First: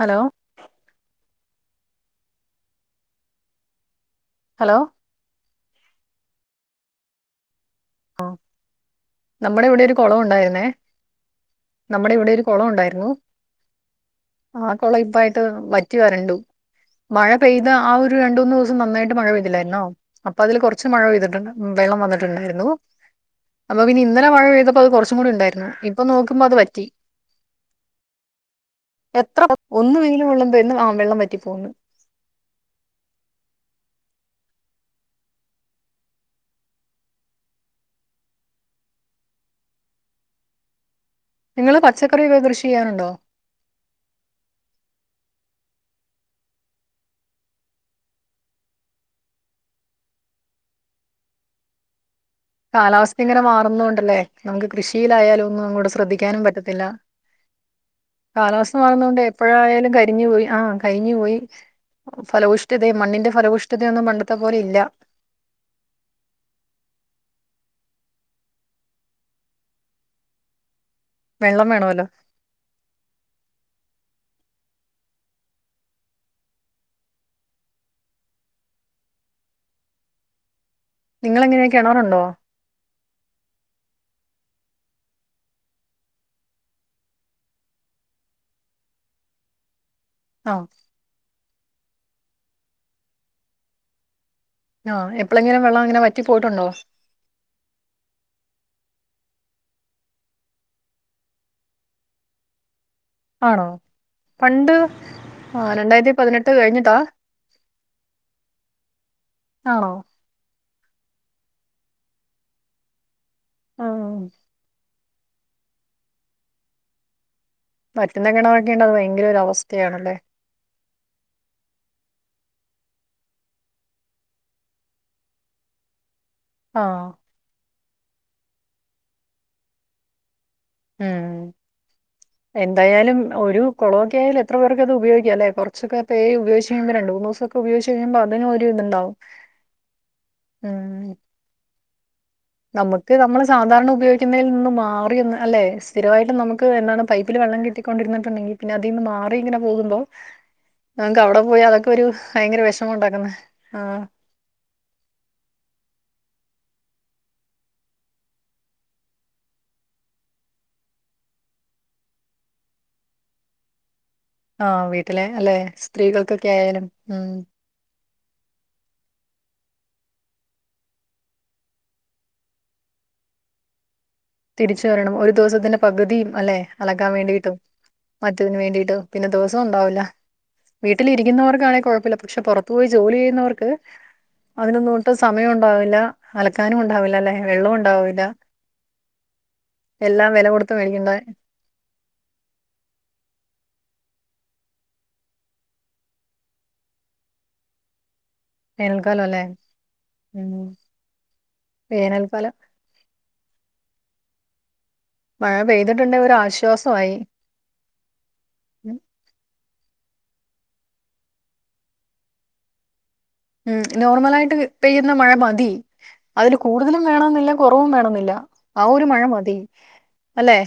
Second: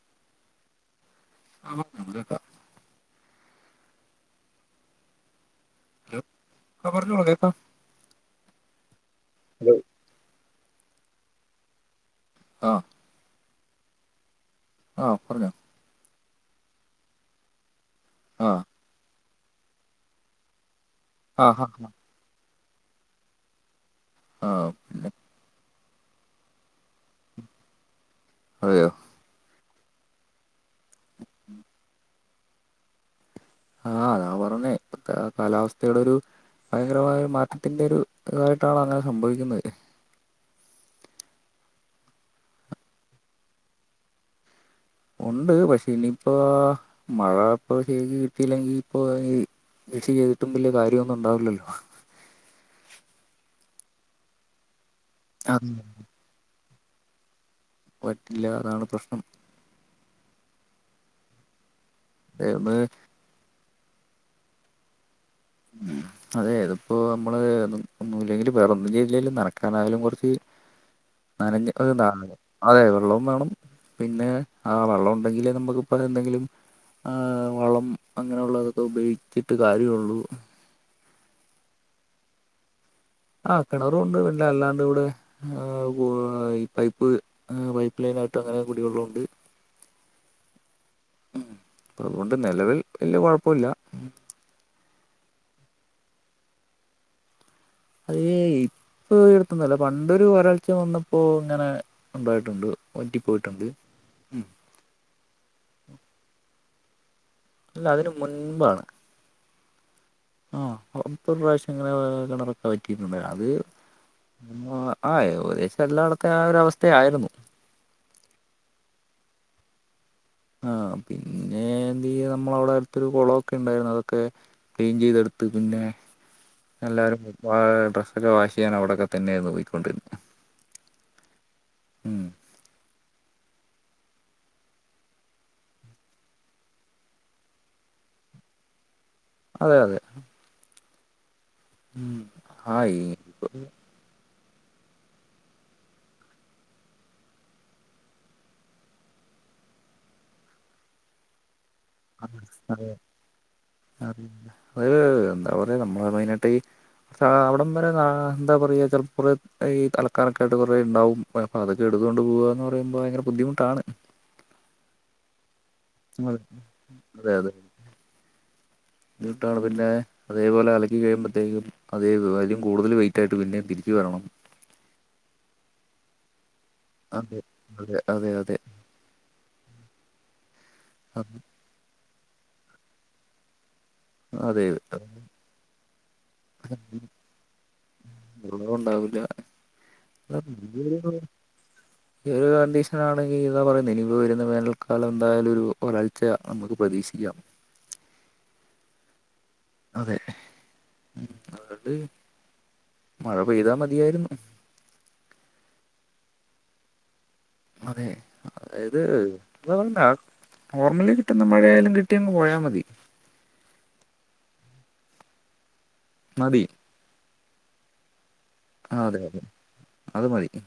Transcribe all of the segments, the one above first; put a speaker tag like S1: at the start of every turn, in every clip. S1: Hello
S2: [unintelligible]
S1: hello
S2: hello ആഹ് പറഞ്ഞോ ആഹ് കേക്കാം.
S1: ആഹ് നമ്മടെ
S2: ഹലോ
S1: ഇവിടെ ഒരു കൊളം ഉണ്ടായിരുന്നെ. നമ്മുടെ ഇവിടെ ഒരു കൊളം
S2: ആ
S1: ഉണ്ടായിരുന്നു. ആ കൊളം ഇപ്പ ആയിട്ട് വറ്റി വരണ്ടു. മഴ പെയ്ത് ആ ഒ രു രണ്ടു
S2: ആ
S1: മൂന്ന് ദിവസം നന്നായിട്ട് മഴ പെയ്തില്ലായിരുന്നോ. അപ്പൊ അതില് കുറച്ച് മഴ
S2: ആ
S1: പെയ്തിട്ട്ണ്ട്.
S2: ആ
S1: വെള്ളം വന്നിട്ടുണ്ടായിരുന്നു. അപ്പൊ പിന്നെ ഇന്നലെ മഴ
S2: ആ
S1: പെയ്തപ്പോ അത്
S2: പിന്നെ
S1: കുറച്ചും കൂടി ഉണ്ടായിരുന്നു. ഇപ്പൊ നോക്കുമ്പോ അത് വറ്റി.
S2: അതെയോ?
S1: എത്ര ഒന്നു വെയില് കൊള്ളുമ്പേൻ ആ വെള്ളം വറ്റി പോകുന്ന്
S2: ആഹ് അതാ പറഞ്ഞേ ഇപ്പത്തെ കാലാവസ്ഥയുടെ ഒരു ഭയങ്കരമായ മാറ്റത്തിന്റെ ഒരു ഉത്തരമായിട്ടാണ് അങ്ങനെ സംഭവിക്കുന്നത്.
S1: നിങ്ങള് പച്ചക്കറിയൊക്കെ കൃഷി ചെയ്യാറുണ്ടോ?
S2: ഉണ്ട് പക്ഷെ ഇനിപ്പോ മഴ ഇപ്പൊ ശരിക്ക് കിട്ടിയില്ലെങ്കി ഇപ്പോ ഈ കൃഷി ചെയ്തിട്ടും വല്യ കാര്യമൊന്നും ഉണ്ടാവില്ലല്ലോ
S1: കാലാവസ്ഥ ഇങ്ങനെ മാറുന്നൊണ്ടന്നെ നമുക്ക് കൃഷിയിലായാലും ഒന്നും
S2: അത്
S1: അങ്ങോട്ട് ശ്രദ്ധിക്കാനും പറ്റത്തില്ല.
S2: പറ്റില്ല
S1: കാലാവസ്ഥ
S2: അതാണ്
S1: മാറുന്നത്
S2: പ്രശ്നം
S1: കൊണ്ട് [unintelligible] എപ്പോഴായാലും കരിഞ്ഞു പോയി. ആ കരിഞ്ഞു പോയി.
S2: അതെ ഒന്ന്
S1: ഫലപുഷ്ടതി മണ്ണിന്റെ ഫലപുഷ് ടതിയൊന്നും പണ്ടത്തെ പോലെ ഇല്ല
S2: ഉം അതെ അതിപ്പോ നമ്മള് ഒന്നുമല്ലേലും വേറെ ഒന്നും ചെയ്തില്ലേലും നനക്കാനായാലും കുറച്ച്
S1: [inaudible]
S2: നനഞ്ഞ്
S1: വേണമല്ലോ
S2: [unintelligible] അതെ വെള്ളോം വേണം. പിന്നെ ആ വെള്ളം ഉണ്ടെങ്കില് നമുക്കിപ്പ എന്തെങ്കിലും ആഹ് വളം അങ്ങനൊള്ളതൊക്കെ ഉപയോഗിച്ചിട്ട് കാര്യവുള്ളൂ.
S1: നിങ്ങളെങ്ങനെയ കെണറുണ്ടോ?
S2: ആഹ് കെണറുണ്ട് പിന്നെ അല്ലാണ്ടിവിടെ ആഹ് വാ ഈ പൈപ്പ് ഏഹ് പൈപ്പ് ലൈനാട്ട് അങ്ങനെ കുടിവെള്ളോണ്ട്.
S1: ആഹ്
S2: അതുകൊണ്ട് നെലവിൽ വെല്ല്യ കൊഴപ്പൊല്ല.
S1: ആഹ് എപ്പളെങ്കിലും വെള്ളങ്ങനെ വറ്റി പോയിട്ടുണ്ടോ?
S2: ഹേയ് ഇപ്പടുത്തന്നല്ല പണ്ടൊരു ഒരാഴ്ച വന്നപ്പോ ഇങ്ങനെ ഉണ്ടായിട്ടുണ്ട്
S1: ആണോ
S2: വറ്റിപ്പോയിട്ടുണ്ട്
S1: പണ്ട് ആഹ് രണ്ടായിരത്തി പതിനെട്ട് കഴിഞ്ഞിട്ടാ?
S2: അല്ല അതിന് മുൻമ്പാണ്.
S1: ആണോ?
S2: ആഹ് ഇപ്പൊരുപ്രാശ്യം ഇങ്ങനെ കിണറൊക്കെ വറ്റിട്ടുണ്ട് അത്
S1: ആഹ്
S2: ആഹ് ആഹ് ഏകദേശം എല്ലാടത്തെ ആ ഒരു അവസ്ഥയായിരുന്നു.
S1: പട്ടിണികെടെക്കേണ്ടത് ഭയങ്കരൊരവസ്ഥയാണല്ലേ?
S2: ആഹ് പിന്നെ എന്തെയ്യ നമ്മളവിടെ അടുത്തൊരു കൊളൊക്കെണ്ടായിരുന്നു അതൊക്കെ ക്ലീൻ ചെയ്തെടുത്ത് പിന്നെ
S1: ആഹ്
S2: എല്ലാരും വാ ഡ്രസ്സക്കെ വാഷ് ചെയ്യാൻ അവിടക്കെ തന്നെയായിരുന്നു പൊയിക്കൊണ്ടിരുന്നത്.
S1: ഉം എന്തായാലും ഒരു കൊളൊക്കെ ആയാല് എത്ര പേർക്ക് അത് ഉപയോഗിക്കാല്ലേ കൊറച്ചൊക്കെ [unintelligible] ഉപയോഗിച്ച് രണ്ടുന്നുസൊ ഉപയോഗിച്ച് കഴിയുമ്പ അതിനു ഒരു ഇത്ണ്ടാവും.
S2: അതെ അതെ.
S1: ഉം
S2: ഉം ആയി
S1: നമ്മക്ക് നമ്മള് സാധാരണ ഉപയോ ഗിക്കിന്നെൽ നിന്നും മാറി ഒന്ന് അല്ലെ സ്ഥിരവായിട്ടും നമുക്ക് എന്താണ് പൈപ്പില് വെള്ളം കിട്ടിക്കൊണ്ടിരിന്നിട്ടുണ്ടെങ്കി. പിന്നെ അതിന്ന് മാറി ഇങ്ങനെ പോകുമ്പോ ഞാങ്‌ക്ക് അവടെ പോയി അതക് ഒരു ഭയങ്കര വെഷമ ഒണ്ടാക്കുന്ന ആഹ്
S2: പിന്ന ആയ്ന് എന്താ പറയ നമ്മള് മെയ്നായിട്ടി ആഹ് അവിടം വരെന്ന എന്താ പറയ ചെൽ കൊറെ ഈ അലക്കാനക്കായിട്ട് കൊറേണ്ടാവും. പ്പ അതക്കെ എടുത്തോണ്ട് പോവാന്ന് പറയുമ്പ ഭയര ബുദ്ധിമുട്ടാണ്.
S1: ആഹ് വീട്ടിലെ അല്ലെ
S2: അതെ
S1: സ്ത്രീകൾക്കക്കെ ആയാലും ഉം
S2: ബുദ്ധിമുട്ടാണ് പിന്നെ അതേപോലെ അലക്കി കഴിയുമ്പത്തേക്കും അതേതു അയിലും കൂടുതല് വെയിറ്റായിട്ട് പിന്നെ തിരിച്ചു വരണം.
S1: തിരിച്ചു വരണം ഒരു ദിവസത്തിന്റെ പകുതിം അല്ലെ അലക്കാൻ
S2: അതെ
S1: വേണ്ടിട്ടും
S2: അതെ അതെ
S1: മറ്റതിന് വേണ്ടിട്ടും പിന്നെ ദിവസോണ്ടാവില്ല
S2: അതെ
S1: വീട്ടിലിരിക്കുന്നവർക്കാണെ കൊഴപ്പില്ല പക്ഷെ പൊറ പോയി ജോലി ചെയ്യുന്നവർക്ക്
S2: അതെ
S1: അതിനൊന്നും ഒട്ടു സമയൊണ്ടാവില്ല അലക്കാനുണ്ടാവില്ല അല്ലെ വെള്ളോണ്ടാവില്ല.
S2: വെള്ളോ ഉണ്ടാവുല്ല
S1: കൊടുത്ത് മേടിക്കേണ്ട
S2: [unintelligible] ഈ ഒരു കണ്ടീഷനാണെങ്കി എന്താ പറയുന്നെ ഇനിപ്പ വെരുന്ന വേനൽക്കാലം എന്തായാലും ഒരു വരൾച്ച നമുക്ക് പ്രതീക്ഷിക്കാം.
S1: വേനൽകാലം അല്ലേ?
S2: അതെ
S1: ഉം
S2: ഉം അതുകൊണ്ട്
S1: വേനൽക്കാലം
S2: മഴ പെയ്താ മതിയാരുന്നു.
S1: മഴ പെയ്തിട്ടുണ്ടെ ഒര് ആശ്വാസായി.
S2: അതെ അതായത് ഏഹ് എന്ത് കൊണ്ട നോർമലി കിട്ടുന്ന മഴയാലും കിട്ടിയങ്ങ് പോയാ മതി.
S1: ഉം നോർമലായിട്ട് പെയ്യുന്ന മഴ മതി അതില്
S2: മതി
S1: കൂട് കൂടുതലും വേണന്നില്ല കൊറവും വേണന്നില്ല ആ ഒരു
S2: അതെ
S1: മഴ
S2: അതെ
S1: മതി,
S2: അത് മതി
S1: അല്ലെ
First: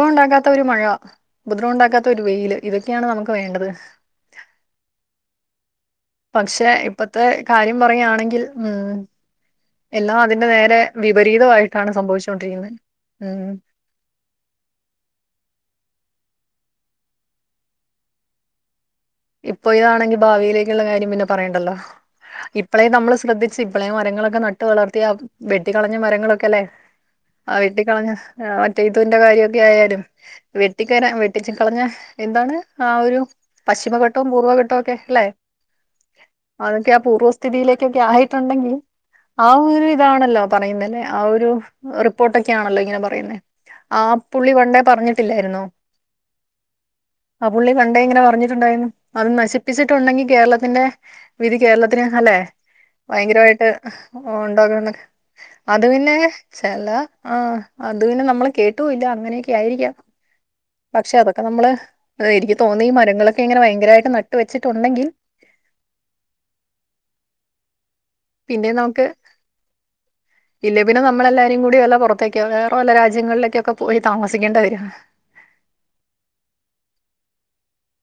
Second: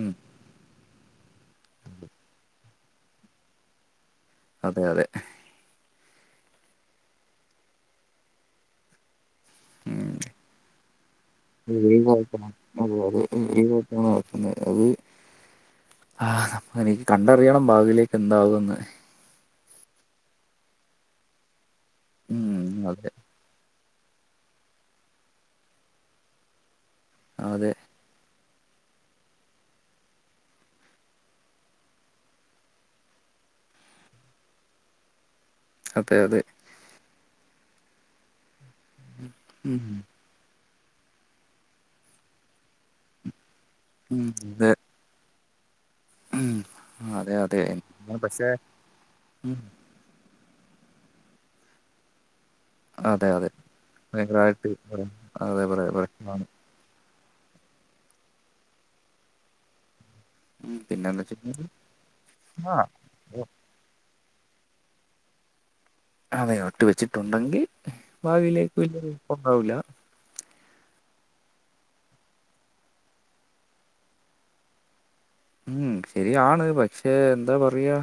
S2: ഉം
S1: ഉണ്ടാകാ ത്ത ഒരു മഴ, ഉപദ്രവം ഉണ്ടാക്കാത്ത ഒരു വെയില് ഇതക്കെയാണ് നമുക്ക് വേണ്ടത്.
S2: അതെ അതെ
S1: പക്ഷെ ഇപ്പത്തെ കാര്യം പറയാണെങ്കിൽ ഉം എല്ലാം അതിന്റെ നേരെ വിപരീതമായിട്ടാണ് സംഭവിച്ചുകൊണ്ടിരിക്കുന്നത് ഉം.
S2: നടക്കുന്നെ അത്. ആഹ് അപ്പ നി കണ്ടറിയണം ഭാവില് എന്താവാന്ന്.
S1: ഇപ്പൊ ഇയാണെങ്കി ഭാവിയിലേക്ള്ള കാര്യം പിന്നെ പറയേണ്ടല്ലോ ഇപ്പളെ
S2: ഉം അതെ
S1: നമ്മള് ശ്രദ്ധി സ് ഇപ്പളെ മരങ്ങളൊക്കെ നട്ട് വളർത്തിയാ വെട്ടിക്കളഞ്ഞ മരങ്ങളൊക്കേല്ലെ ആഹ്
S2: അതെ
S1: വെട്ടിക്കളഞ്ഞ. ആ മറ്റേ ഇതിന്റെ കാര്യഒക്കെ ആയാലും വെട്ടിക്കയിഞ്ഞ വെട്ടി കളഞ്ഞ എന്താണ് ആഹ് ഒരു പശ്ചിമ കൊ ട്ടോ പൂർവഘട്ടോക്കെ ഇല്ല.
S2: അതെ അതെ.
S1: അതൊക്കെ ആഹ് പൂർവ്വസ്ഥിതിയിലേക്കൊക്കെ ആയിട്ടുണ്ടെങ്കി ആഹ്
S2: ഉം
S1: ഒരു ഇതാണല്ലോ. പറയുന്നല്ലേ ആഹ് ഒരു റിപ്പോർട്ടൊക്കെ ആഹ്ണല്ലോ ഇങ്ങനെ പറയുന്ന ആ
S2: ഉം
S1: പുള്ളി
S2: അതെ
S1: പണ്ടെ പറഞ് ല്ലായിരുന്നോ
S2: ഉം അതെ
S1: ആഹ്
S2: അതെ
S1: പുള്ളി പണ്ടേ
S2: എന്നാ
S1: ഇങ്ങനെ
S2: പക്ഷെ
S1: പറഞ്ഞിട്ടുണ്ടായിന്നു. അത് നശിപ്പിച്ചിട്ടുണ്ടെങ്കി കേരളത്തിന്റെ വിധി കേരളത്തിന് അല്ലെ.
S2: അതെ അതെ
S1: ഭയങ്കരമായിട്ട്
S2: ഭയങ്കരമായിട്ട്
S1: ഉണ്ടാകുംന്നൊക്കെ
S2: പറയാം. അതെ
S1: അത്
S2: പറയാ
S1: പിന്നെ.
S2: പ്രശ്നമാണ്
S1: എല്ല ആഹ് അത് പിന്നെ നമ്മള് കേട്ടൂല്ല അങ്ങനെയൊക്കെ ആയിരിക്കാം.
S2: ഉം,
S1: പക്ഷെ
S2: പിന്നെന്ന് വെച്ച്
S1: അതൊക്കെ
S2: കഴിഞ്ഞാൽ
S1: നമ്മള് എനിക്ക്
S2: ആ
S1: തോന്നി ഈ മരങ്ങളൊക്കെ ഇങ്ങനെ ഭയങ്കരായിട്ട് നട്ട് വെച്ചിട്ടുണ്ടെങ്കി.
S2: അതെ നട്ട് വെച്ചിട്ടുണ്ടെങ്കി
S1: പിന്നെ
S2: ഭാവിയിലേക്ക്
S1: നമുക്ക്
S2: വല്യേഴപ്പണ്ടാവൂല്ല.
S1: ഇല്ലേ പിന്നെ നമ്മളല്ലാരും കൂടി വല്ല പൊറത്തേക്കോ വേറെ വല്ല രാജ്യങ്ങളിലേക്കൊക്കെ പോയി താമസിക്കേണ്ടി വരും.
S2: ഉം ശരിയാണ് പക്ഷെ എന്താ പറയാ.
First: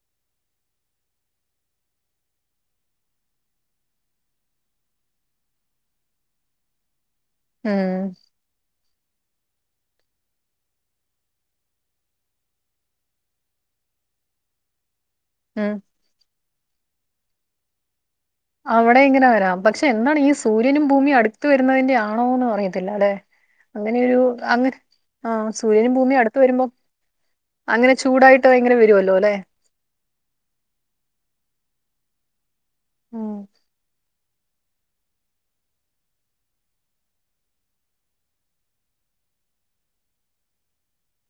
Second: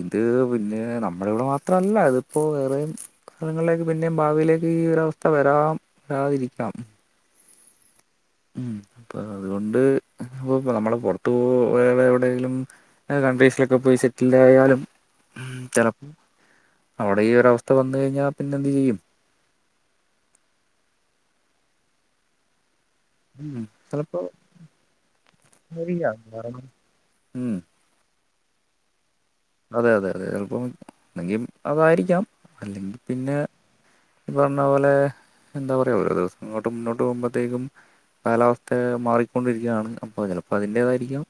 S2: ഇത് പിന്നെ നമ്മൾടെ മാത്ര അല്ല ഇത്പ്പൊ വേറേം. സ്ഥലങ്ങളിലേക്ക് പിന്നേം ഭാവിയിലേക്ക് ഈ ഒരവസ്ഥ വരാം വരാതിരിക്കാം.
S1: ഉം.
S2: ഉം അപ്പ അതു കൊണ്ട് ഇപ്പ അമ്മള് പൊറത്തു പോവോ വേറെ എവിടെലും. കൺട്രീസിലൊക്കെ പോയി സെറ്റിലായാലും
S1: ഉം
S2: ചെലപ് അവടെ ഈ ഒരവസ്ഥ വന്ന് കഴിഞ്ഞാ
S1: അവിടെ ഇങ്ങനെ വരാം പക്ഷെ എന്താണ് ഈ സൂര്യനും ഭൂമിം അടുത്ത് വരുന്നതിന്റെ ആണോന്നും അറിയത്തില്ലല്ലെ.
S2: ഉം
S1: അങ്ങനൊരു
S2: ചിലപ്പോ
S1: അങ്ങനെ ആഹ് സൂര്യനും ഭൂമി അടുത്ത് വരുമ്പോ
S2: ഉം
S1: അങ്ങനെ. ചൂടായിട്ട് ഭയങ്കര വരോല്ലോല്ലെ.
S2: അതെ അതെ അതെ ചെൽപ്പം അല്ലങ്കി അതായിരിക്കാം അല്ലെങ്കി
S1: ഉം.
S2: പിന്നെ. ഈ പറഞ്ഞ പോലെ എന്താ പറ ഓരോ ദിവസം ഇങ്ങോട്ട് മുന്നോട്ട് പോവുമ്പത്തേക്കും. കാലാവസ്ഥ മാറിക്കൊണ്ടിരിക്ക ആണ് അപ്പൊ ചെലപ്പോ അതിൻന്റേതായിരിക്കാം.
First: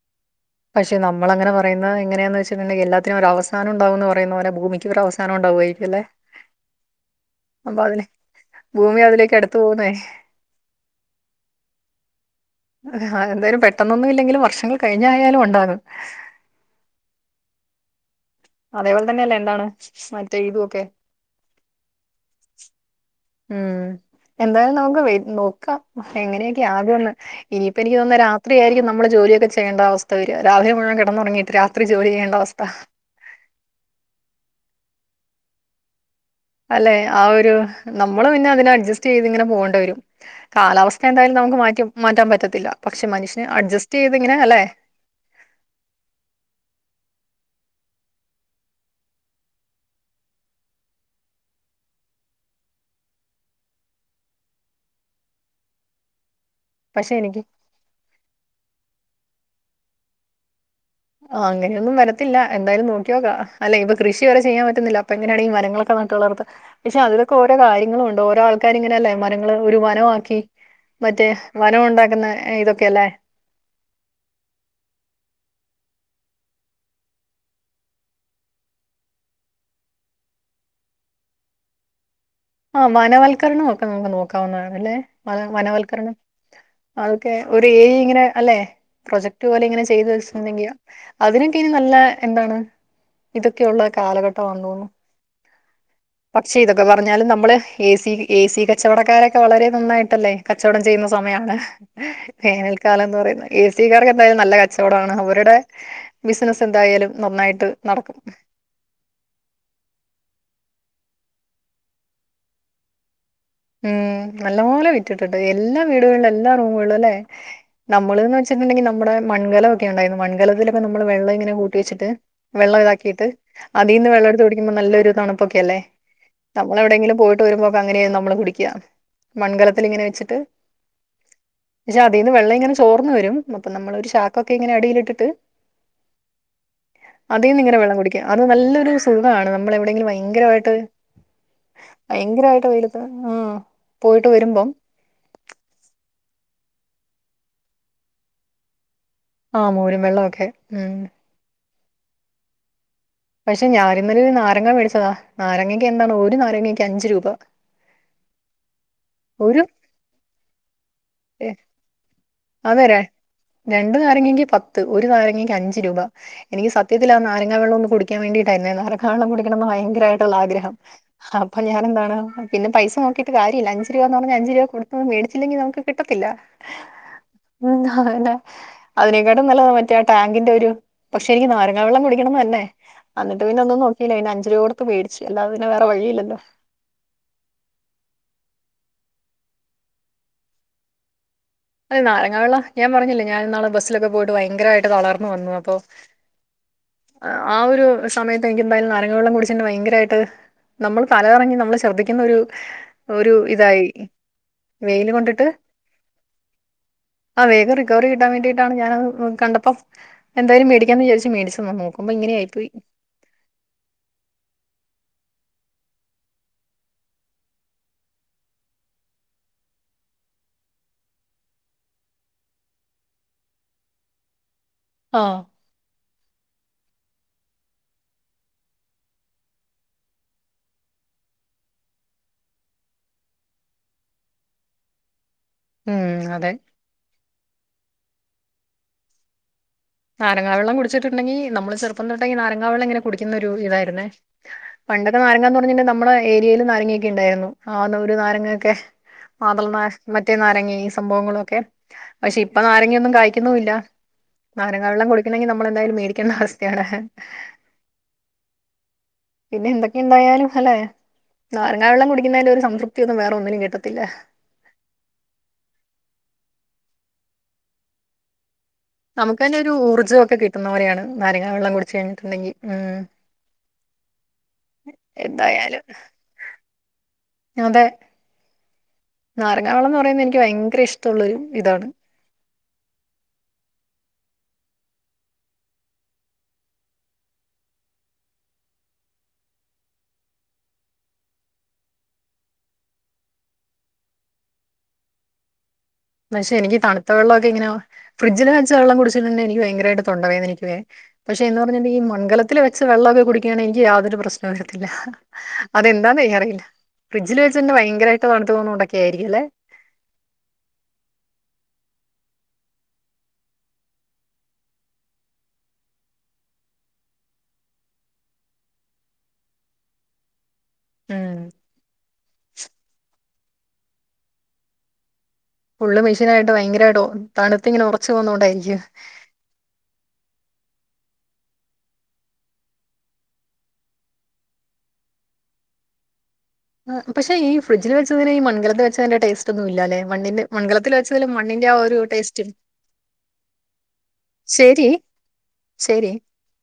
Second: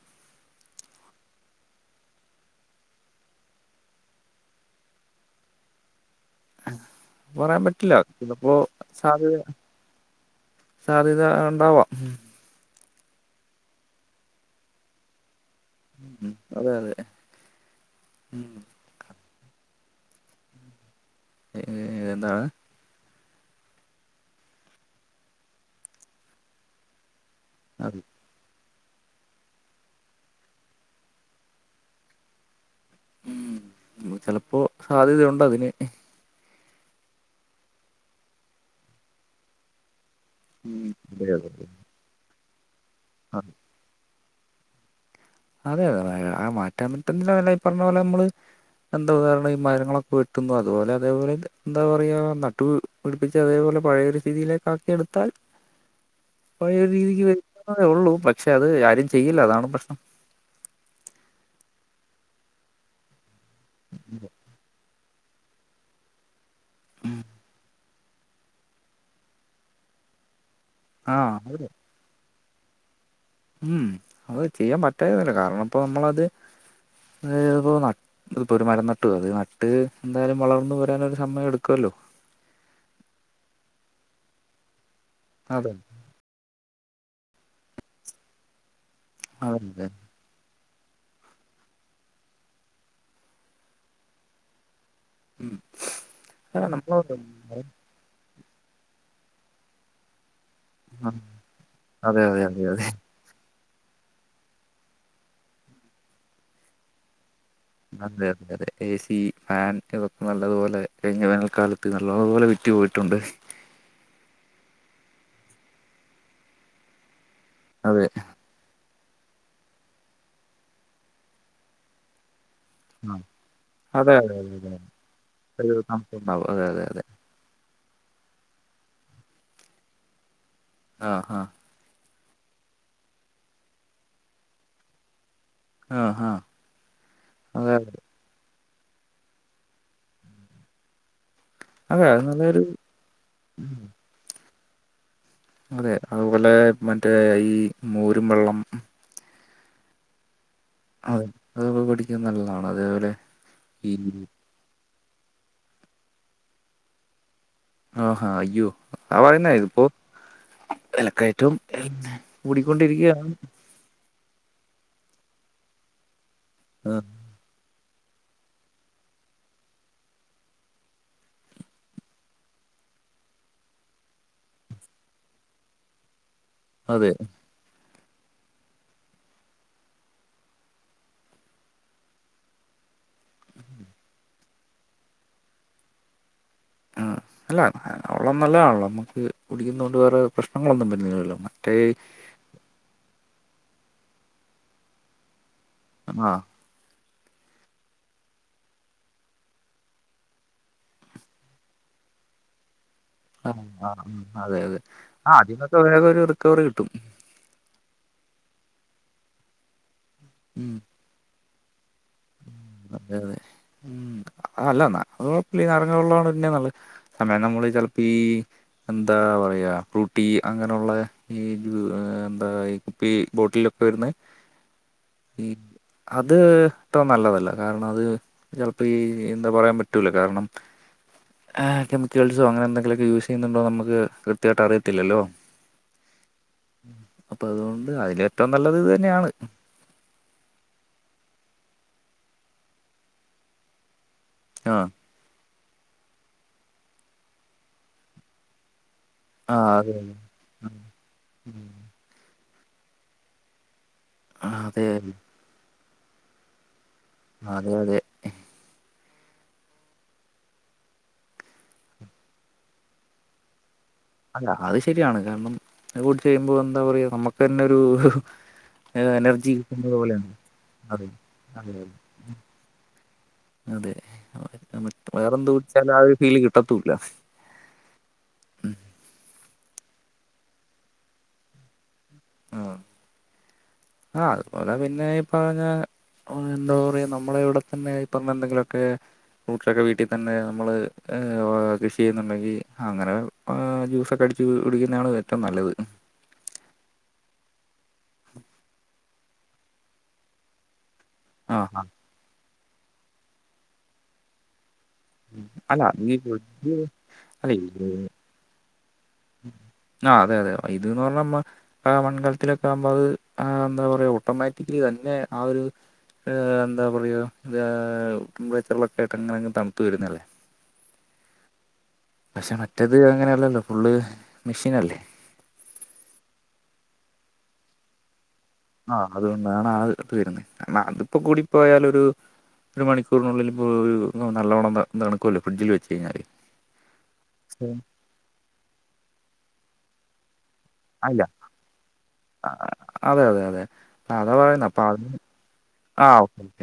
S1: പക്ഷെ നമ്മളങ്ങനെപറയുന്ന എങ്ങനെന്ന് വെച്ചിട്ടുണ്ടെങ്കി എല്ലാത്തിനും ഒരവസാനംണ്ടാവു പറയുന്ന പോലെ ഭൂമിക്ക് അവസ സാന ണ്ടാവോയിരിക്കല്ലേ.
S2: പറയാം പറ്റില്ല ചെലപ്പോ
S1: ഭൂമി
S2: സാധ
S1: അതിലേക്ക് അടുത്ത് പോകുന്നേ
S2: സാധ്യത ഉണ്ടാവാം.
S1: അഹ് എന്തായാലും പെട്ടന്നൊ ന്നുല്ലെങ്കിലും വർഷങ്ങൾ കഴിഞ്ഞായാലും ഉണ്ടാകും.
S2: ഉം അതെ അതെ ഉം.
S1: അതേപോലെ തന്നെ അല്ലേ എന്താണ് മറ്റേ ഇതുവൊക്കെ.
S2: ഏതാണ്?
S1: ഉം എന്തായാലും നമുക്ക് വെയ് നോക്കാം എങ്ങനൊക്കെ ആകുഎന്ന്. ഇനിയിപ്പ എനിക്ക്
S2: അത്
S1: തോന്നുന്ന് രാ ത്രിയായിരിക്കും നമ്മള് ജോലിയൊക്കെ ചെയ്യേണ്ട അവസ്ഥ വരാ രാവിലെ മുഴുവൻ കിടന്നുറങ്ങിട്ട് രാത്രി ജോലി ചെയ്യേണ്ട അവസ്ഥ.
S2: ഉം ഉം ചെലപ്പോ സാധ്യതയുണ്ടതിന്.
S1: അല്ലെ ആഹ് ഒരു നമ്മള് പിന്നെ അതിന് അഡ്ജസ്റ്റ് ചെയ്ത് ഇങ്ങനെ പോവണ്ടി വരും. കാലാവസ്ഥ
S2: അതെ
S1: എന്തായാലും
S2: അതെ
S1: നമുക്ക് മാറ്റി മാറ്റാൻ പറ്റത്തില്ല പക്ഷെ
S2: ആ,
S1: മനുഷ്യന് അഡ്ജസ്റ്റ് ചെയ്തിങ്ങനെ അല്ലെ.
S2: അതെ അതെ ആഹ് മാറ്റാൻ പറ്റാ വല്ല ഈ പറഞ്ഞ പോലെ നമ്മള്. എന്തോ കാരണം ഈ മരങ്ങളൊക്കെ വെട്ടുന്നു അതുപോലെ അതേപോലെ എന്താ പറയാ നട്ടു. വിളിപ്പിച്ച് അതേപോലെ പഴയൊരു സ്ഥിതിയിലേക്കാക്കിയെടുത്താൽ.
S1: [inaudible]
S2: പഴയ ഒരു
S1: പക്ഷെ
S2: രീതിക്ക്
S1: എനിക്ക്
S2: വന്നതെ ഒള്ളൂ പക്ഷെ അത് ആരും ചെയ്യില്ല അതാണ് പ്രഷ്ണം.
S1: ആഹ് അങ്ങനെയൊന്നും വരത്തില്ല എന്തായാലും നോക്കിനോക്കാം അല്ല ഇപ്പ കൃഷി വരെ ചെയ്യാൻ പറ്റന്നില്ല അപ്പെങ്ങനെയാണി മരങ്ങളൊക്കെ നട്ട് വളർത്ത പക്ഷെ അതിലൊക്കെ ഓരോ കാര്യങ്ങളുണ്ട് ഓരോ ആൾ ക്കാര് ഇങ്ങനെല്ലേ മരങ്ങളെ ഒരു വനവാക്കി
S2: ആ
S1: മറ്റേ വനൊണ്ടാക്കുന്ന ഇതൊക്കെല്ലേ
S2: മ്മ് അത് ചെയ്യാൻ പറ്റായിരുന്നില്ല കാരണപ്പ നമ്മളത് ഏഹ് ന ഇപ്പൊരു മരം നട്ടു അത് നട്ട് എന്തായാലും വളർന്നു വരാനൊരു സമയെടുക്കുവല്ലോ
S1: ആ വനവൽക്കരണൊക്കെ നമുക്ക് നോക്കാവുന്നതാണ് അല്ലേ
S2: അതെ
S1: വനവൽക്കരണം അതൊക്കെ ഒരു ഏരിയിങ്ങനെ അല്ലെ പ്രൊജക്ട് പോലെ ഇങ്ങനെ
S2: അതെ
S1: ചെയ്ത് വെച്ചിട്ടിട്ടെങ്കി അതിനെക്കെ ഇനി നല്ല എന്താണ് ഇതൊക്കെയുള്ള കാലഘട്ടമാന്ന് തോന്നണു പക്ഷെ
S2: അതെ
S1: ഇതൊക്കെ
S2: നമ്മള്
S1: പറഞ്ഞാലും നമ്മ എസി എസി കച്ചവടക്കാരക്കെ വളരെ നന്നായിട്ടല്ലേ കച്ചവടം ചെയ്യുന്ന സമയാണ്
S2: അതെ അതെ അതെ അതെ
S1: വേനൽക്കാലെന്ന് പറയുന്ന എസിക്കാർക്ക് എന്തായാലും നല്ല കച്ചവടമാണ് അവരുടെ ബിസിനസ്സ് എന്തായാലും നന്നായിട്ട് നടക്കും
S2: അതെ അതെ അതെ എസി ഫാൻ ഇതൊക്കെ നല്ലതുപോലെ കഴിഞ്ഞ വേനൽക്കാലത്ത് നല്ലതുപോലെ വിറ്റു പോയിട്ടുണ്ട്
S1: മ്മ് നല്ലപോലെ വിറ്റിട്ടുണ്ട് എല്ലാ വീടുകളിലും എല്ലാ റൂമുകളിലുല്ലെ
S2: അതെ
S1: നമ്മള് വെച്ചിട്ടുണ്ടെങ്കി നമ്മടെ മൺകലൊക്കെ ഉണ്ടായിരുന്നു മൺകലത്തിലൊക്കെ നമ്മള് വെ വെള്ളം ഇങ്ങനെ കൂട്ടി വച്ചിട്ട് വെള്ളം
S2: ആ
S1: ഇതാക്കിയിട്ട് അതിന്ന്
S2: അതെ അതെ
S1: വെള്ളെടുത്ത്
S2: അതെ
S1: കുടിക്കുമ്പ നല്ല ഒരു
S2: അതെ
S1: തണുപ്പൊക്കെല്ലേ
S2: ഒരു തണുപ്പുണ്ടാവും അതെ അതെ അതെ
S1: നമ്മളെവിടെയെങ്കിലും പോയിട്ട് ട്ട് വരുമ്പോക്കങ്ങനെയാ നമ്മള് കുടിക്ക മൺകലത്തിലിങ്ങനെ വെച്ചിട്ട്
S2: ആഹ് ആഹ്
S1: പക്ഷേ അതിന്ന് വെള്ളയിങ്ങനെ ചോർന്ന് വരും അപ്പ നമ്മളൊരു ചാക്കക്കൊയിങ്ങനെ അടിയിലിട്ടിട്ട്
S2: ആഹ് ആഹ്
S1: അതിന്നിങ്ങനെ വെള്ളം കുടിക്കാം അത് നല്ലൊരു സുഖാണ് നമ്മളെവിടെങ്കിലും ഭയങ്കരായിട്ട്
S2: അതെ അത് നല്ലൊരു
S1: ഭയങ്കരായിട്ട് വെയിലത്ത് ആ പോയിട്ട് വരുമ്പം
S2: അതെ അതുപോലെ മറ്റേ ഈ മോരും വെള്ളം
S1: ആ മോരും വെള്ളൊക്കെ മ്മ്
S2: അതെ അതൊക്കെ കുടിക്കാൻ നല്ലതാണ് അതേപോലെ
S1: പക്ഷെ
S2: ഈ
S1: ഞാനിന്നലൊരു നാരങ്ങ മേടിച്ചതാ നാരങ്ങക്കെന്താണ് ഒരു നാരങ്ങക്ക് അഞ്ചു രൂപ
S2: ആഹാ അയ്യോ
S1: ഒരു
S2: അവാനയിപ്പോ
S1: ഏ,
S2: വെലക്കയറ്റവും
S1: അതെ ര-
S2: കൂടിക്കൊണ്ടിരിക്കയാണ്
S1: രണ്ട് നാരങ്ങക്ക് പത്ത് ഒരു നാരങ്ങക്ക് അഞ്ചു രൂപ എനിക്ക് സത്യത്തില് ആ നാരങ്ങ വെള്ളൊന്ന് കുടി ക്കാൻ വേണ്ടീയിട്ടായിരുന്നേ നാരക്കാ വെള്ളം കുടിക്കണൊന്ന് ഭയങ്കരായിട്ടുള്ള ആഗ്രഹം അപ്പ ഞാനെന്താണ് പിന്നെ പൈസ നോക്കിട്ട് കാര്യില്ല അഞ്ച് രൂപേന്ന് പറഞ്ഞ അഞ്ചു രൂപ കൊടുത്തത് മേടിച്ചില്ലെങ്കി നമുക്ക് കിട്ടത്തില്ല
S2: അതെ
S1: എന്താണേ അതിനേക്കാട്ട് നല്ലത് മറ്റേ ആ ടാങ്കിന്റെ ഒരു പക്ഷെ എനിക്ക് നാരങ്ങ വെള്ളം കുടിക്കണൊന്ന് തന്നെ അന്നിട്ട് പിന്നൊന്നും നോക്കില്ല പിന്നെ അഞ്ച് രൂപ കൊടുത്ത് മേടിച്ച് അല്ലാതെ പിന്നെ വേറെ വഴിയില്ലല്ലോ
S2: ആ അല്ല നാരങ്ങാവെള്ളം നല്ലതാണല്ലോ നമുക്ക് കുടിക്കുന്നോണ്ട് വേറെ പ്രശ്നങ്ങളൊന്നും വരുന്നില്ലല്ലോ മറ്റേ
S1: അല്ല നാരങ്ങാവെള്ളം ഞാൻ പറഞ്ഞില്ലേ ഞാനിന്നാള് ബസ്സിലൊക്കെ പോയിട്ട് ഭയങ്കരായിട്ട് തളർന്ന് വന്നു അപ്പോ-
S2: ആ [unintelligible]
S1: ആ ഒരു സമയത്ത് എനിക്കെന്തായാലും നാരങ്ങാവെള്ളം കുടിച്ചിണ്ട് ഭയങ്കരായിട്ട്- നമ്മള് തലകറങ്ങി നമ്മള് ശർദ്ധിക്കുന്നൊരു-
S2: ആഹ് ആ അതെ അതെ ആ
S1: കൊണ്ടിട്ട്
S2: അതിനൊക്കെ വേഗമൊരു റിക്കവറി കിട്ടും
S1: ആ വേഗം റിക്കവറി കിട്ടാൻ വേണ്ടിയിട്ടാണ് ഞാനത് കണ്ടപ്പം എന്തായാലും
S2: ഉം
S1: മേടിക്കാന്ന് വിചാരിച്ച് മേടിച്ച് ഒന്ന് നോ ക്കുമ്പോ ഇങ്ങനായി പോയി
S2: അതെ അതെ ഉം ആ അല്ല അത് കൊഴപ്പില്ല ഈ നാരങ്ങാവെള്ളം പിന്നെ നല്ലത് [unintelligible] ചെലപ്പ ഈ എന്താ പറയ്ക ഫ്രൂട്ടീ അങ്ങനെയുള്ള ഈ എന്താ ഈ കുപ്പി ബോട്ടില വരുന്നേ-
S1: ആഹ്
S2: അത്- അത്ര നല്ലതല്ല റ്റവും കാരണം അത് ചെലപ്പോ ഈ എന്താ പറയാൻ പറ്റൂല കാരണം- ആഹ് കെമിക്കൽസോ അങ്ങനെ എന്തെങ്കിലുക്കെ യൂസ് ചെയ്യുന്നുണ്ടോന്ന് നമുക്ക് കൃത്യയിട്ട് അറിയത്തില്ലല്ലോ.
S1: ഉം അതെ
S2: അപ്പൊ അതുകൊണ്ട് അതിൽ ഏറ്റവും നല്ലത് ഇത് തന്നെയാണ്
S1: നാരങ്ങാവെള്ളം കുടിച്ചിട്ടുണ്ടെങ്കിൽ നമ്മള് ചെറുപ്പം തൊട്ടെ നാരങ്ങാവെള്ളം ഇങ്ങനെ കുടിക്കുന്നൊ ഒരു ഇതായിന്നേ
S2: ആഹ്
S1: പണ്ടൊക്കെ നാരങ്ങാന്ന് പറഞ്ഞിട്ടുണ്ടെ നമ്മുടെ ഏരിയായിൽ നാരങ്ങൊക്കെ ഉണ്ടായിരുന്നു ആ ഒരു നാരങ്ങൊക്കെ- മാതള
S2: ആഹ് അതെ
S1: നാരങ്ങ മറ്റേ നാരങ്ങ ഈ സംഭവങ്ങളൊക്കെ പക്ഷെ ഇപ്പൊ നാരങ്ങൊന്നും കായ്ക്കുന്നുവില്ല.
S2: അതെ
S1: നാരങ്ങ വെള്ളം കുടിക്കണെങ്കിൽ നമ്മള് എന്തായാലും മേടിക്കണ്ട അവസ്ഥയാണ്
S2: അതെ അതെ
S1: പിന്നെ എന്തൊക്കെ ഉണ്ടായാലും അല്ലെ നാരങ്ങാ വെള്ളം കുടിക്കുന്നതിന്റെ ഒരു സംതൃപ്തി ഒന്നും വേറെ ഒന്നിനും കിട്ടത്തില്ല
S2: അല്ല അത് ശരിയാണ് കാരണം കുടിച്ച് കഴിയുമ്പോ എന്താ പറയാ നമുക്ക് തന്നെ ഒരു-
S1: നമുക്ക്
S2: എനർജി
S1: തന്നെ ഒരു
S2: കിട്ടുന്നത്
S1: ഊർജ്ജം
S2: പോലെയാണ്
S1: ഒക്കെ കിട്ടുന്നപൊലെയാണ്
S2: അതെ
S1: നാരങ്ങ വെള്ളം
S2: അതെ
S1: കുടിച്ച് കഴിഞ്ഞിട്ടുണ്ടെങ്കിൽ ഉം
S2: അതെ വേറെ എന്തോ
S1: എന്തായാലും
S2: കുടിച്ചാലും ആ ഒരു ഫീല് കിട്ടത്തൂല്ല
S1: അതെ നാരങ്ങാവെള്ളംയെന്ന് പറയുന്നത് എനിക്ക് ഭയങ്കര ഇഷ്ടമുള്ളരു ഇതാണ്.
S2: ആഹ് അതുപോലെ പിന്നെ ഈ പറഞ്ഞ- എന്താ പറയാ നമ്മളെ ഇവിടെത്തന്നെ ഇപ്പൊ അങ്ങനെ എന്തെങ്കിലുമൊക്കെ- ഫ്രൂട്ട്സൊക്കെ വീട്ടിൽ തന്നെ നമ്മള് കൃഷി ചെയ്യുന്നുണ്ടെങ്കിൽ അങ്ങനെ- ആ ജ്യൂസൊക്കെ അടിച്ച് കുടിക്കുന്നതാണ് ഏറ്റവും നല്ലത്
S1: പക്ഷെ എനിക്ക് തണുത്ത വെള്ളം ഒക്കെ ഇങ്ങനെ ഫ്രിഡ്ജില് വെള്ളം കുടിച്ചിട്ടുണ്ടെിൽ എനിക്ക് ഭയങ്കരമായിട്ട് തൊണ്ട വേദനിക്കുവേ പക്ഷേ
S2: ആ
S1: എന്ന്
S2: ആ
S1: പറഞ്ഞിട്ട ഈ മൺകലത്തില് വെച്ച വെള്ളമൊക്കെ കുടിക്കയാണങ്കി എനിക്ക് യാതൊരു പ്രശ്നം വരുത്തില്ല
S2: അല്ല ഈ
S1: അതെന്താന്നേ അറിയില്ല
S2: വെജ്
S1: ഫ്രിഡ്ജില്
S2: അല്ല
S1: വെച്ച് തന്നെ
S2: ഈ-
S1: ഭയങ്കരമായിട്ട് തണുത്ത് പോന്നൊണ്ട് ഒക്കെ ആയിരിക്കല്ലോ
S2: ആ അതെ അതെ ഇത് പറഞ് നമ്മ - ആ മൺകലത്തിലൊക്കെ ആകുമ്പോ അത് എന്താ പറയാ ഓട്ടോമാറ്റിക്കലി തന്നെ ആ ഒരു- എന്താ പറയുക ഇത് ടെമ്പറേച്ചറിലൊക്കെ ആയിട്ട് അങ്ങനെ തണുപ്പ് വരുന്നതല്ലേ
S1: ഉം
S2: പക്ഷെ മറ്റത് അങ്ങനെയല്ലല്ലോ ഫുള്ള് മെഷീൻനല്ലേ
S1: ഫുള്ള് മെഷീനായിട്ട് ഭയരമായിട്ട് തണുത്തി ഇങ്ങന ഉറച്ച് വന്നുകോണ്ടായിരിക്കും
S2: ആഹ് അതുകൊണ്ടാണ് ആ അത് വരുന്നത് കാരണം അതിപ്പോ കൂടിപ്പോയാലൊരു ഒരു മണിക്കൂറിനുള്ളിൽ ഇപ്പോൾ ഒരു നല്ലവണം ത തണുക്കുവല്ലോ ഫ്രിഡ്ജിൽ വെച്ച് കഴിഞ്ഞാല്.
S1: ആ പക്ഷേ ഈ ഫ്രീഡ്ജിൽ വെച്ചതിന് ഈ മൺകലത്ത് വെച്ചതിന്റെ ടേസ്റ്റ് ഒന്നും ഇല്ലലേ മണ്ണിന്റെ മൺകലത്തിൽ
S2: അല്ല
S1: വെച്ചതിലും മണ്ണിന്റെ ആ ഒരു ടേസ്റ്റും
S2: അ അതെ അതെ അതെ അത പറയുന്ന അപ്പ
S1: ശരി
S2: അ ആ
S1: ശരി
S2: ഓക്കെ